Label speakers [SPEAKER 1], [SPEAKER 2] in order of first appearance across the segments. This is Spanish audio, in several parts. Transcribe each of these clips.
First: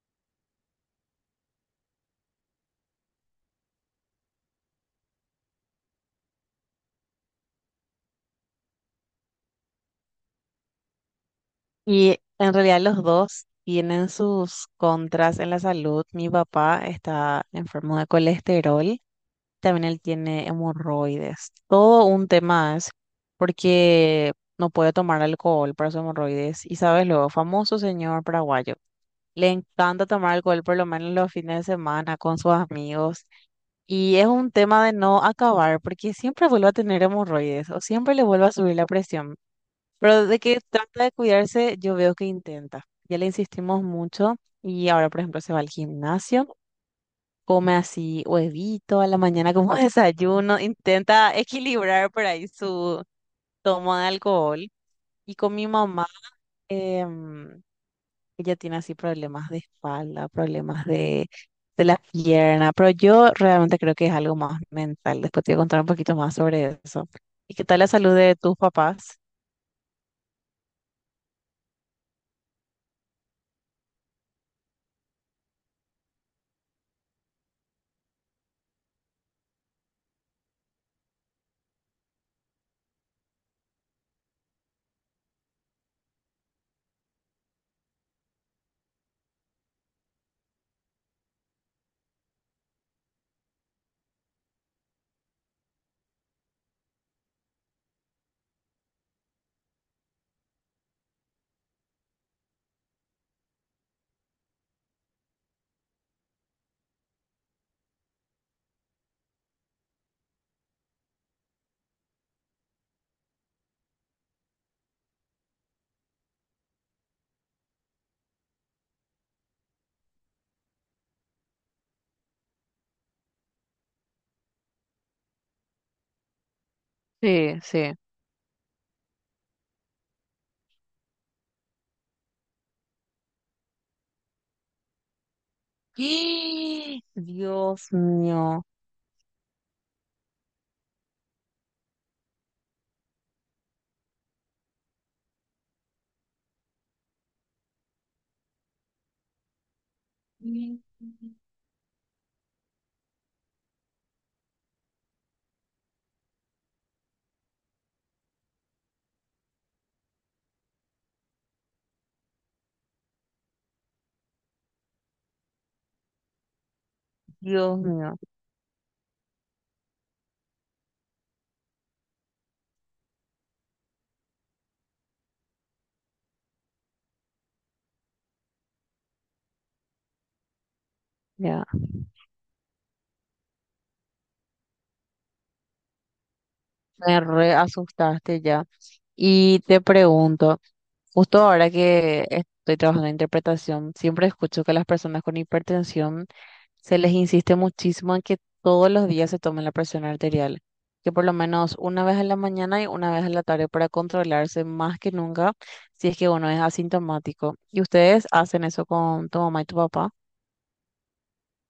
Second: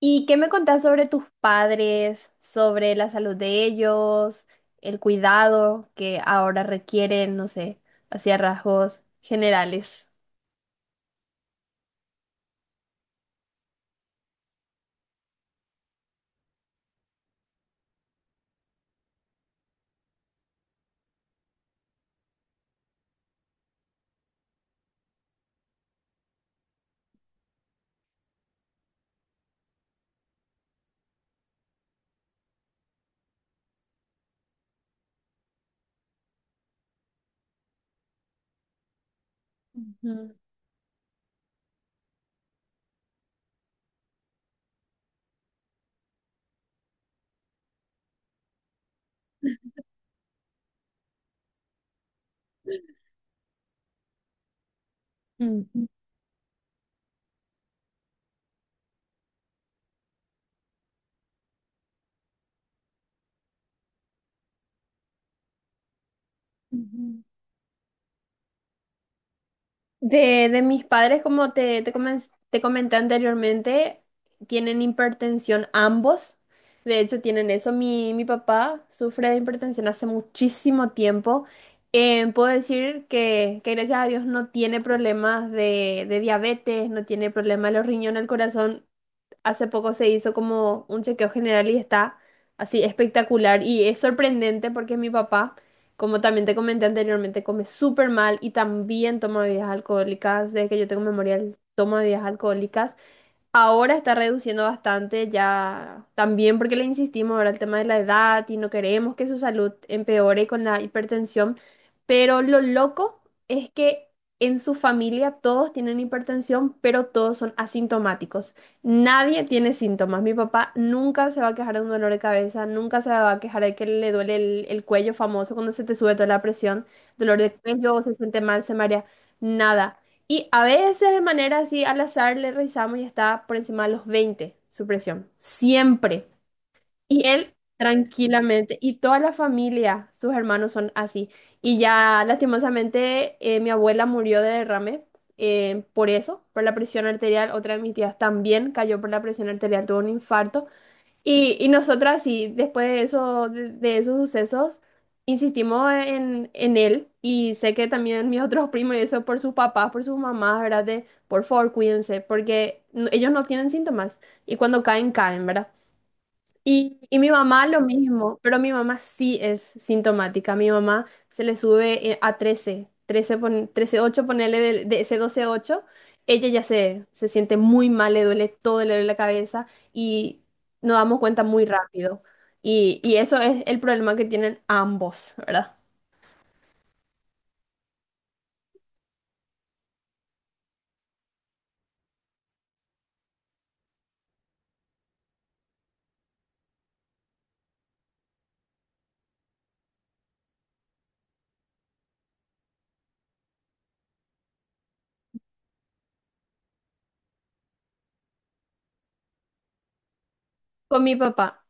[SPEAKER 1] ¿Y qué me contás sobre tus padres, sobre la salud de ellos, el cuidado que ahora requieren, no sé, hacia rasgos generales?
[SPEAKER 2] Y en realidad los dos tienen sus contras en la salud. Mi papá está enfermo de colesterol, también él tiene hemorroides. Todo un tema es porque no puede tomar alcohol para su hemorroides. Y sabes lo, famoso señor paraguayo. Le encanta tomar alcohol por lo menos los fines de semana con sus amigos. Y es un tema de no acabar porque siempre vuelve a tener hemorroides o siempre le vuelve a subir la presión. Pero
[SPEAKER 1] Ujú.
[SPEAKER 2] de que trata de cuidarse, yo veo que intenta. Ya le insistimos mucho y ahora, por ejemplo, se va al gimnasio, come así huevito a la mañana como desayuno, intenta equilibrar por ahí su toma de alcohol. Y con mi mamá, em, ella tiene así problemas de espalda, problemas de la pierna, pero yo realmente creo que es algo más mental. Después te voy a contar un poquito más sobre eso.
[SPEAKER 1] Mm.
[SPEAKER 2] ¿Y qué tal la salud de tus papás?
[SPEAKER 1] De mis padres, como te comenté anteriormente, tienen hipertensión ambos. De hecho, tienen eso. Mi papá sufre de hipertensión hace muchísimo tiempo. Puedo decir que gracias a Dios no tiene problemas de diabetes, no tiene problemas de los riñones, el corazón. Hace poco se hizo como un chequeo general y está así espectacular, y es sorprendente porque mi papá, como también te comenté anteriormente, come súper mal y también toma bebidas alcohólicas. Desde que yo tengo memoria, él toma bebidas alcohólicas. Ahora está reduciendo bastante ya, también porque le insistimos ahora el tema de la edad y no queremos que su salud empeore con la hipertensión, pero lo loco es que en su familia todos tienen hipertensión, pero todos son asintomáticos. Nadie tiene síntomas. Mi papá nunca se va a quejar de un dolor de cabeza, nunca se va a quejar de que le duele el cuello famoso cuando se te sube toda la presión, dolor de
[SPEAKER 2] Sí, sí.
[SPEAKER 1] cuello, se siente mal, se marea, nada. Y a veces de manera así al azar le revisamos y está por encima de los 20 su presión. Siempre.
[SPEAKER 2] ¡Eh!
[SPEAKER 1] Y él tranquilamente. Y toda la familia, sus hermanos son así. Y ya lastimosamente mi abuela murió de derrame, por eso, por la presión arterial. Otra de mis tías también cayó por la presión arterial, tuvo un infarto. Y nosotras sí, después de eso, de esos sucesos, insistimos en él, y sé que también mis otros primos y eso por sus papás, por sus mamás, ¿verdad? De, por favor, cuídense, porque ellos no tienen síntomas y cuando caen, caen, ¿verdad? Y mi mamá
[SPEAKER 2] Dios
[SPEAKER 1] lo
[SPEAKER 2] mío,
[SPEAKER 1] mismo, pero mi mamá sí es sintomática. Mi mamá se le sube a 13, 13, 13,8, ponerle de ese 12,8. Ella ya se siente muy mal, le duele todo, le duele la cabeza, y nos damos cuenta
[SPEAKER 2] ya,
[SPEAKER 1] muy rápido. Y eso es el problema que tienen ambos, ¿verdad?
[SPEAKER 2] me re asustaste ya. Y te pregunto, justo ahora que estoy trabajando en interpretación, siempre escucho que a las personas con hipertensión se les insiste muchísimo en que todos los días se tomen la presión arterial, que por lo menos una vez en la mañana y una vez en la tarde para controlarse más que nunca si es que uno es asintomático. ¿Y ustedes hacen eso con tu mamá y tu papá?
[SPEAKER 1] Con mi papá.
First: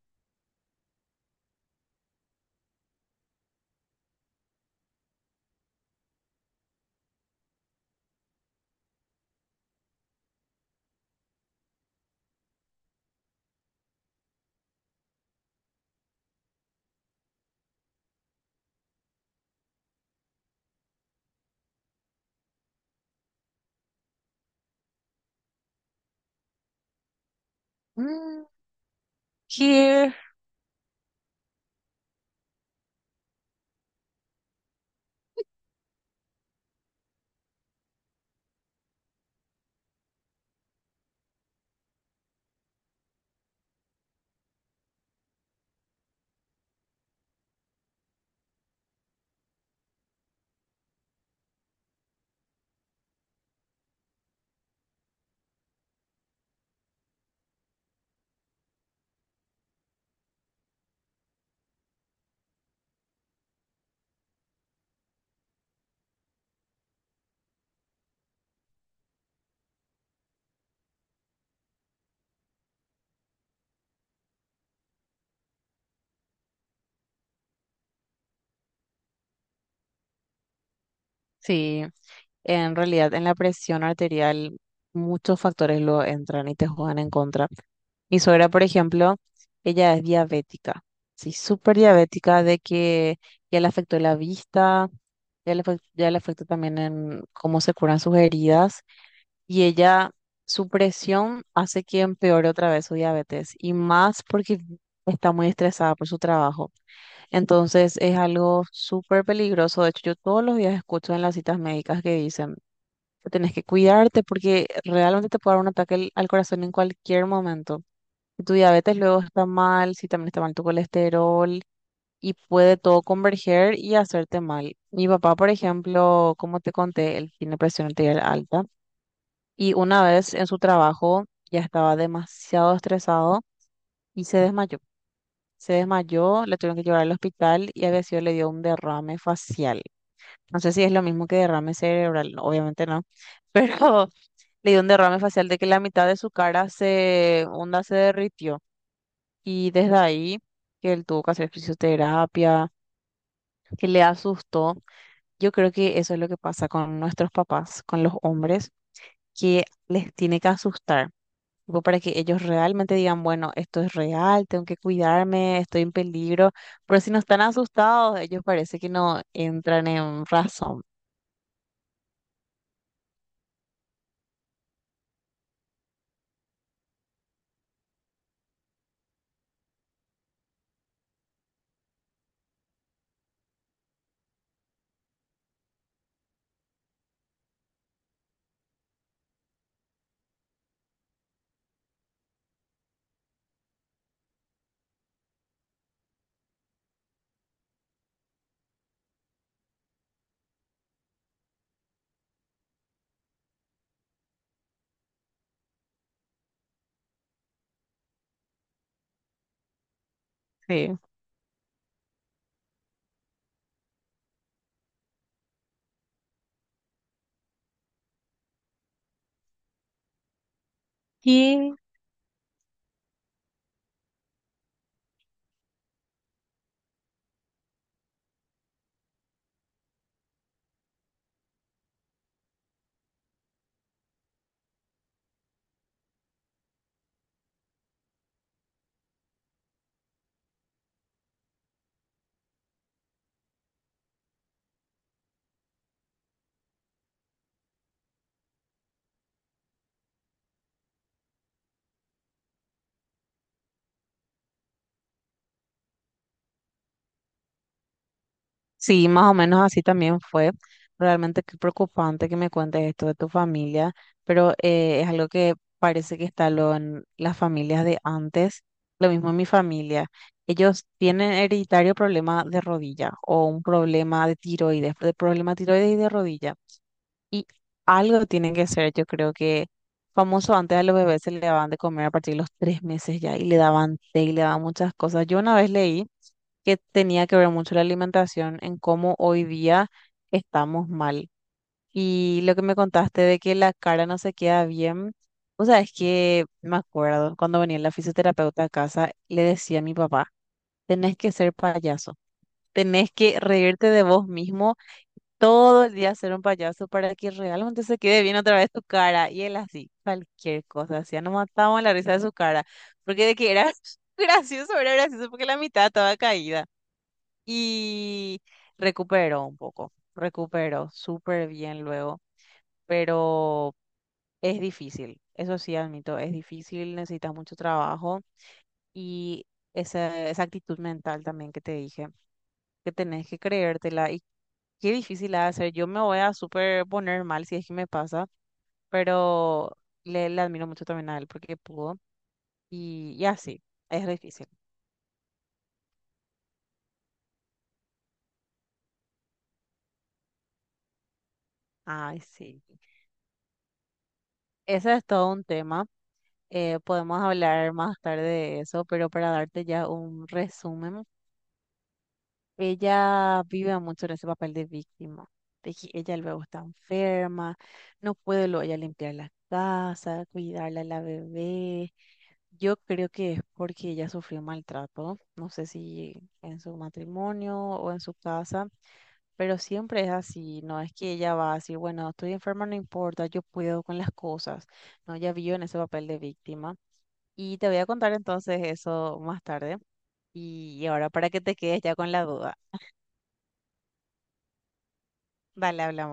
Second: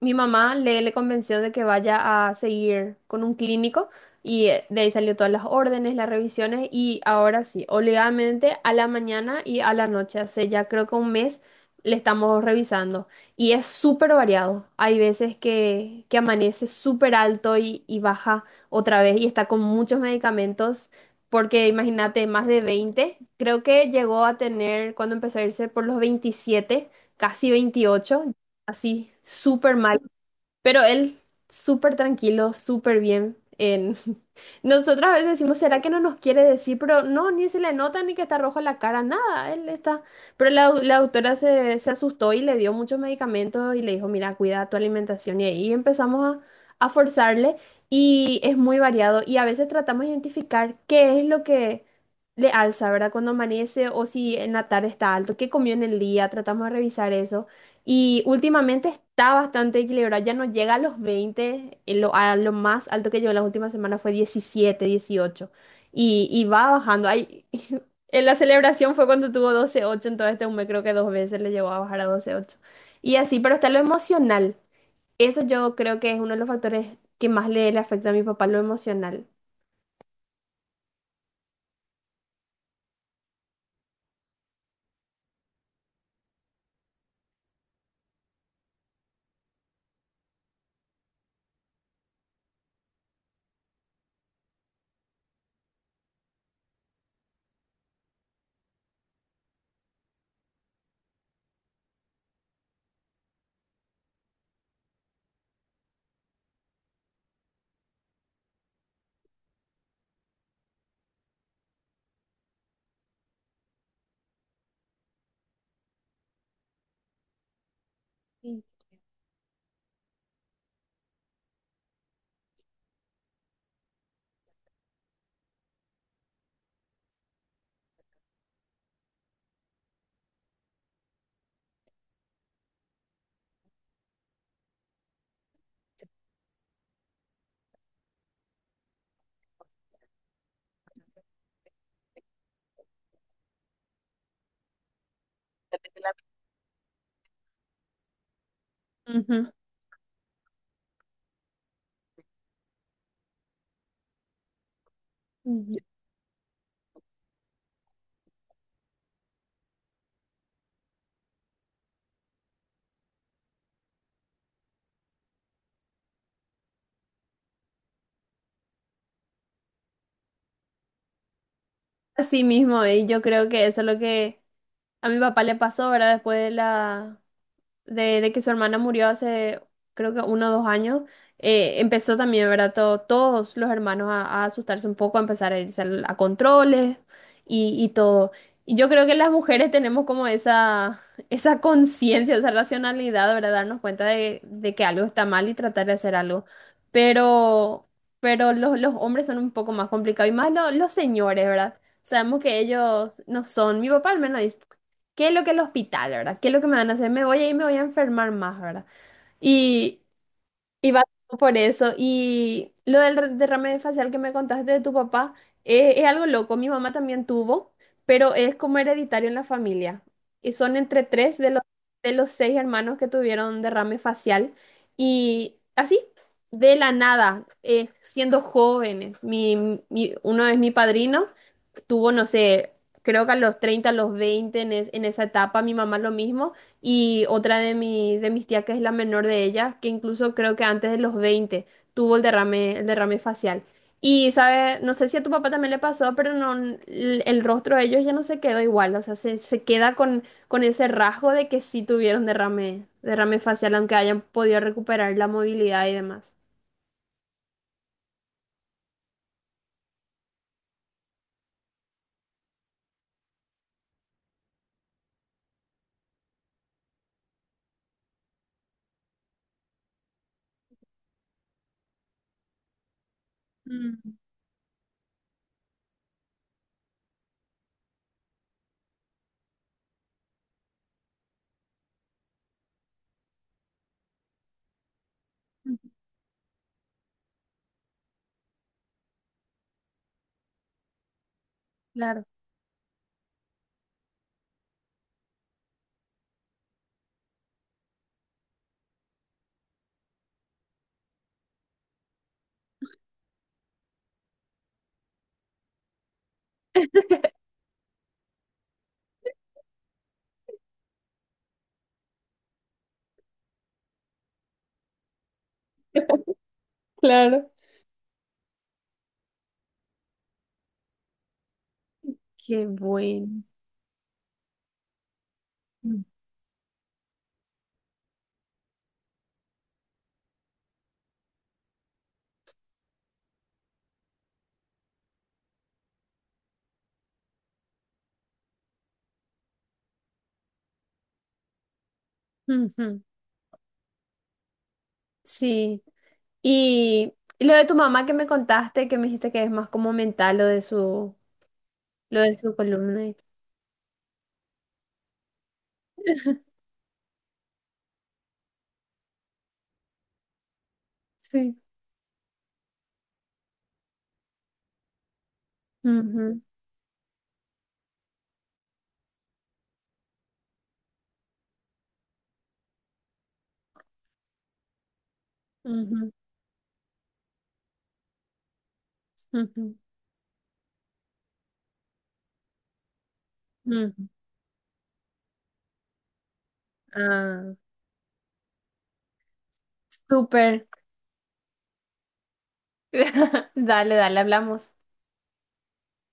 [SPEAKER 1] Mi mamá le, le convenció de que vaya a seguir con un clínico, y de ahí salió todas las órdenes, las revisiones, y ahora sí, obligadamente a la mañana y a la noche, hace ya creo que un mes le estamos revisando, y es súper variado. Hay veces que amanece súper alto y baja otra vez, y está con muchos medicamentos porque imagínate, más de 20. Creo que llegó a tener cuando empezó a irse por los 27, casi 28 así, súper mal.
[SPEAKER 2] Here.
[SPEAKER 1] Pero él súper tranquilo, súper bien. Nosotras a veces decimos, ¿será que no nos quiere decir? Pero no, ni se le nota ni que está rojo la cara, nada. Él está. Pero la autora se, se asustó y le dio muchos medicamentos y le dijo, mira, cuida tu alimentación. Y ahí empezamos a forzarle, y es muy variado. Y a veces tratamos de identificar qué es lo que le alza, ¿verdad? Cuando amanece o si en la tarde está alto, qué comió en el día, tratamos de revisar eso. Y últimamente está bastante equilibrado, ya no llega a los 20. A lo más alto que llegó en las últimas semanas fue 17, 18, y va bajando. Ay, en la celebración fue cuando tuvo 12,8. Entonces este mes creo que dos veces le llegó a bajar a 12,8. Y así, pero está lo emocional. Eso yo creo que es uno de los factores que más le, le afecta a mi papá, lo emocional.
[SPEAKER 2] Sí, en realidad en la presión arterial muchos factores lo entran y te juegan en contra. Mi suegra, por ejemplo, ella es diabética, sí, súper diabética de que ya le afectó la vista, ya le afectó también en cómo se curan sus heridas y ella, su presión hace que empeore otra vez su diabetes y más porque está muy estresada por su trabajo. Entonces es algo súper peligroso. De hecho, yo todos los días escucho en las citas médicas que dicen que tenés que cuidarte porque realmente te puede dar un ataque al corazón en cualquier momento. Si tu diabetes luego está mal, si también está mal tu colesterol y puede todo converger y hacerte mal. Mi papá, por ejemplo, como te conté, él tiene presión arterial alta y una vez en su trabajo ya estaba demasiado estresado y se desmayó. Se desmayó, le tuvieron que llevar al hospital y había sido, le dio un derrame facial. No sé si es lo mismo que derrame cerebral, no, obviamente no, pero le dio un derrame facial de que la mitad de su cara se, onda, se derritió.
[SPEAKER 1] Ujú.
[SPEAKER 2] Y desde ahí, que él tuvo que hacer fisioterapia, que le asustó. Yo creo
[SPEAKER 1] Ujú.
[SPEAKER 2] que eso es lo que pasa con nuestros papás, con los hombres, que les tiene que asustar, tipo, para que ellos realmente digan, bueno, esto es real, tengo que cuidarme, estoy en peligro. Pero si no están asustados, ellos parece que no entran en razón.
[SPEAKER 1] Así mismo, y yo creo que eso es lo que a mi papá le pasó, ¿verdad? Después de que su hermana murió hace creo que uno o dos años, empezó también, ¿verdad? Todos los hermanos a asustarse un poco, a empezar a irse controles y todo. Y yo creo que las mujeres tenemos como esa, esa conciencia, esa racionalidad, ¿verdad? Darnos cuenta de que algo está mal y tratar de hacer algo. Pero, pero los hombres son un poco más complicados, y más los señores, ¿verdad? Sabemos que ellos no son. Mi papá al menos dice, ¿qué es lo que el hospital, verdad? ¿Qué es lo que me van a hacer? Me voy a ir, me voy a enfermar más, ¿verdad? Y, y
[SPEAKER 2] Sí.
[SPEAKER 1] va todo por eso. Y lo del derrame facial que me contaste de tu papá, algo loco. Mi mamá también tuvo, pero es como hereditario en la familia. Y son entre tres
[SPEAKER 2] ¿Qué?
[SPEAKER 1] de los seis hermanos que tuvieron derrame facial. Y así, de la nada, siendo jóvenes. Uno es mi padrino, tuvo, no sé, creo que a los 30, a los 20, en esa etapa. Mi mamá lo mismo, y otra de mis tías, que es la menor de ellas, que incluso creo que antes de los 20 tuvo el derrame, facial. Y, sabe, no sé si a tu papá también le pasó, pero no, el rostro de ellos ya no se quedó igual, o sea, se queda con ese rasgo de que sí tuvieron derrame, derrame facial, aunque hayan podido recuperar la movilidad y demás.
[SPEAKER 2] Sí, más o menos así también fue. Realmente qué preocupante que me cuentes esto de tu familia, pero es algo que parece que está lo en las familias de antes. Lo mismo en mi familia. Ellos tienen hereditario problema de rodilla o un
[SPEAKER 1] Mm.
[SPEAKER 2] problema de tiroides, de problema de tiroides y de rodilla. Y algo tienen que ser, yo creo que famoso antes a los bebés se le daban de comer a partir de los 3 meses ya y le daban té y le daban muchas cosas. Yo una vez leí que tenía que ver mucho la alimentación en cómo hoy día estamos mal.
[SPEAKER 1] Claro.
[SPEAKER 2] Y lo que me contaste de que la cara no se queda bien, o sea, es que me acuerdo cuando venía la fisioterapeuta a casa, le decía a mi papá, tenés que ser payaso, tenés que reírte de vos mismo todo el día ser un payaso para que realmente se quede bien otra vez tu cara. Y él así, cualquier cosa, hacía, nos matábamos la risa de su cara, porque de que era gracioso, era gracioso porque la mitad estaba caída
[SPEAKER 1] Claro.
[SPEAKER 2] y recupero un poco, recupero súper bien luego,
[SPEAKER 1] Qué bueno.
[SPEAKER 2] pero es difícil, eso sí admito, es difícil, necesitas mucho trabajo y esa actitud mental también que te dije, que tenés que creértela y qué difícil ha de ser. Yo me voy a súper poner mal si es que me pasa, pero le admiro mucho también a él porque pudo y así, es difícil.
[SPEAKER 1] Sí. Y lo de tu mamá que me contaste, que me dijiste que es más como mental
[SPEAKER 2] Ay,
[SPEAKER 1] lo de su
[SPEAKER 2] sí.
[SPEAKER 1] columna.
[SPEAKER 2] Ese es todo un tema. Podemos hablar más tarde de eso, pero para darte ya un resumen,
[SPEAKER 1] Sí.
[SPEAKER 2] ella vive mucho en ese papel de víctima. De que ella
[SPEAKER 1] Ujú,
[SPEAKER 2] luego está enferma, no puede luego ella limpiar la casa, cuidarla a la bebé. Yo creo que es porque ella sufrió maltrato, no sé
[SPEAKER 1] ujú,
[SPEAKER 2] si en su matrimonio o en su casa, pero
[SPEAKER 1] ujú,
[SPEAKER 2] siempre es así, no es que ella va a decir, bueno, estoy enferma, no importa, yo puedo
[SPEAKER 1] ujú.
[SPEAKER 2] con las cosas. No, ella vive en ese papel de víctima
[SPEAKER 1] Ah,
[SPEAKER 2] y te voy a contar entonces eso más tarde.
[SPEAKER 1] súper.
[SPEAKER 2] Y ahora para que te quedes ya con la duda.
[SPEAKER 1] Dale, dale, hablamos.
[SPEAKER 2] Dale, hablamos.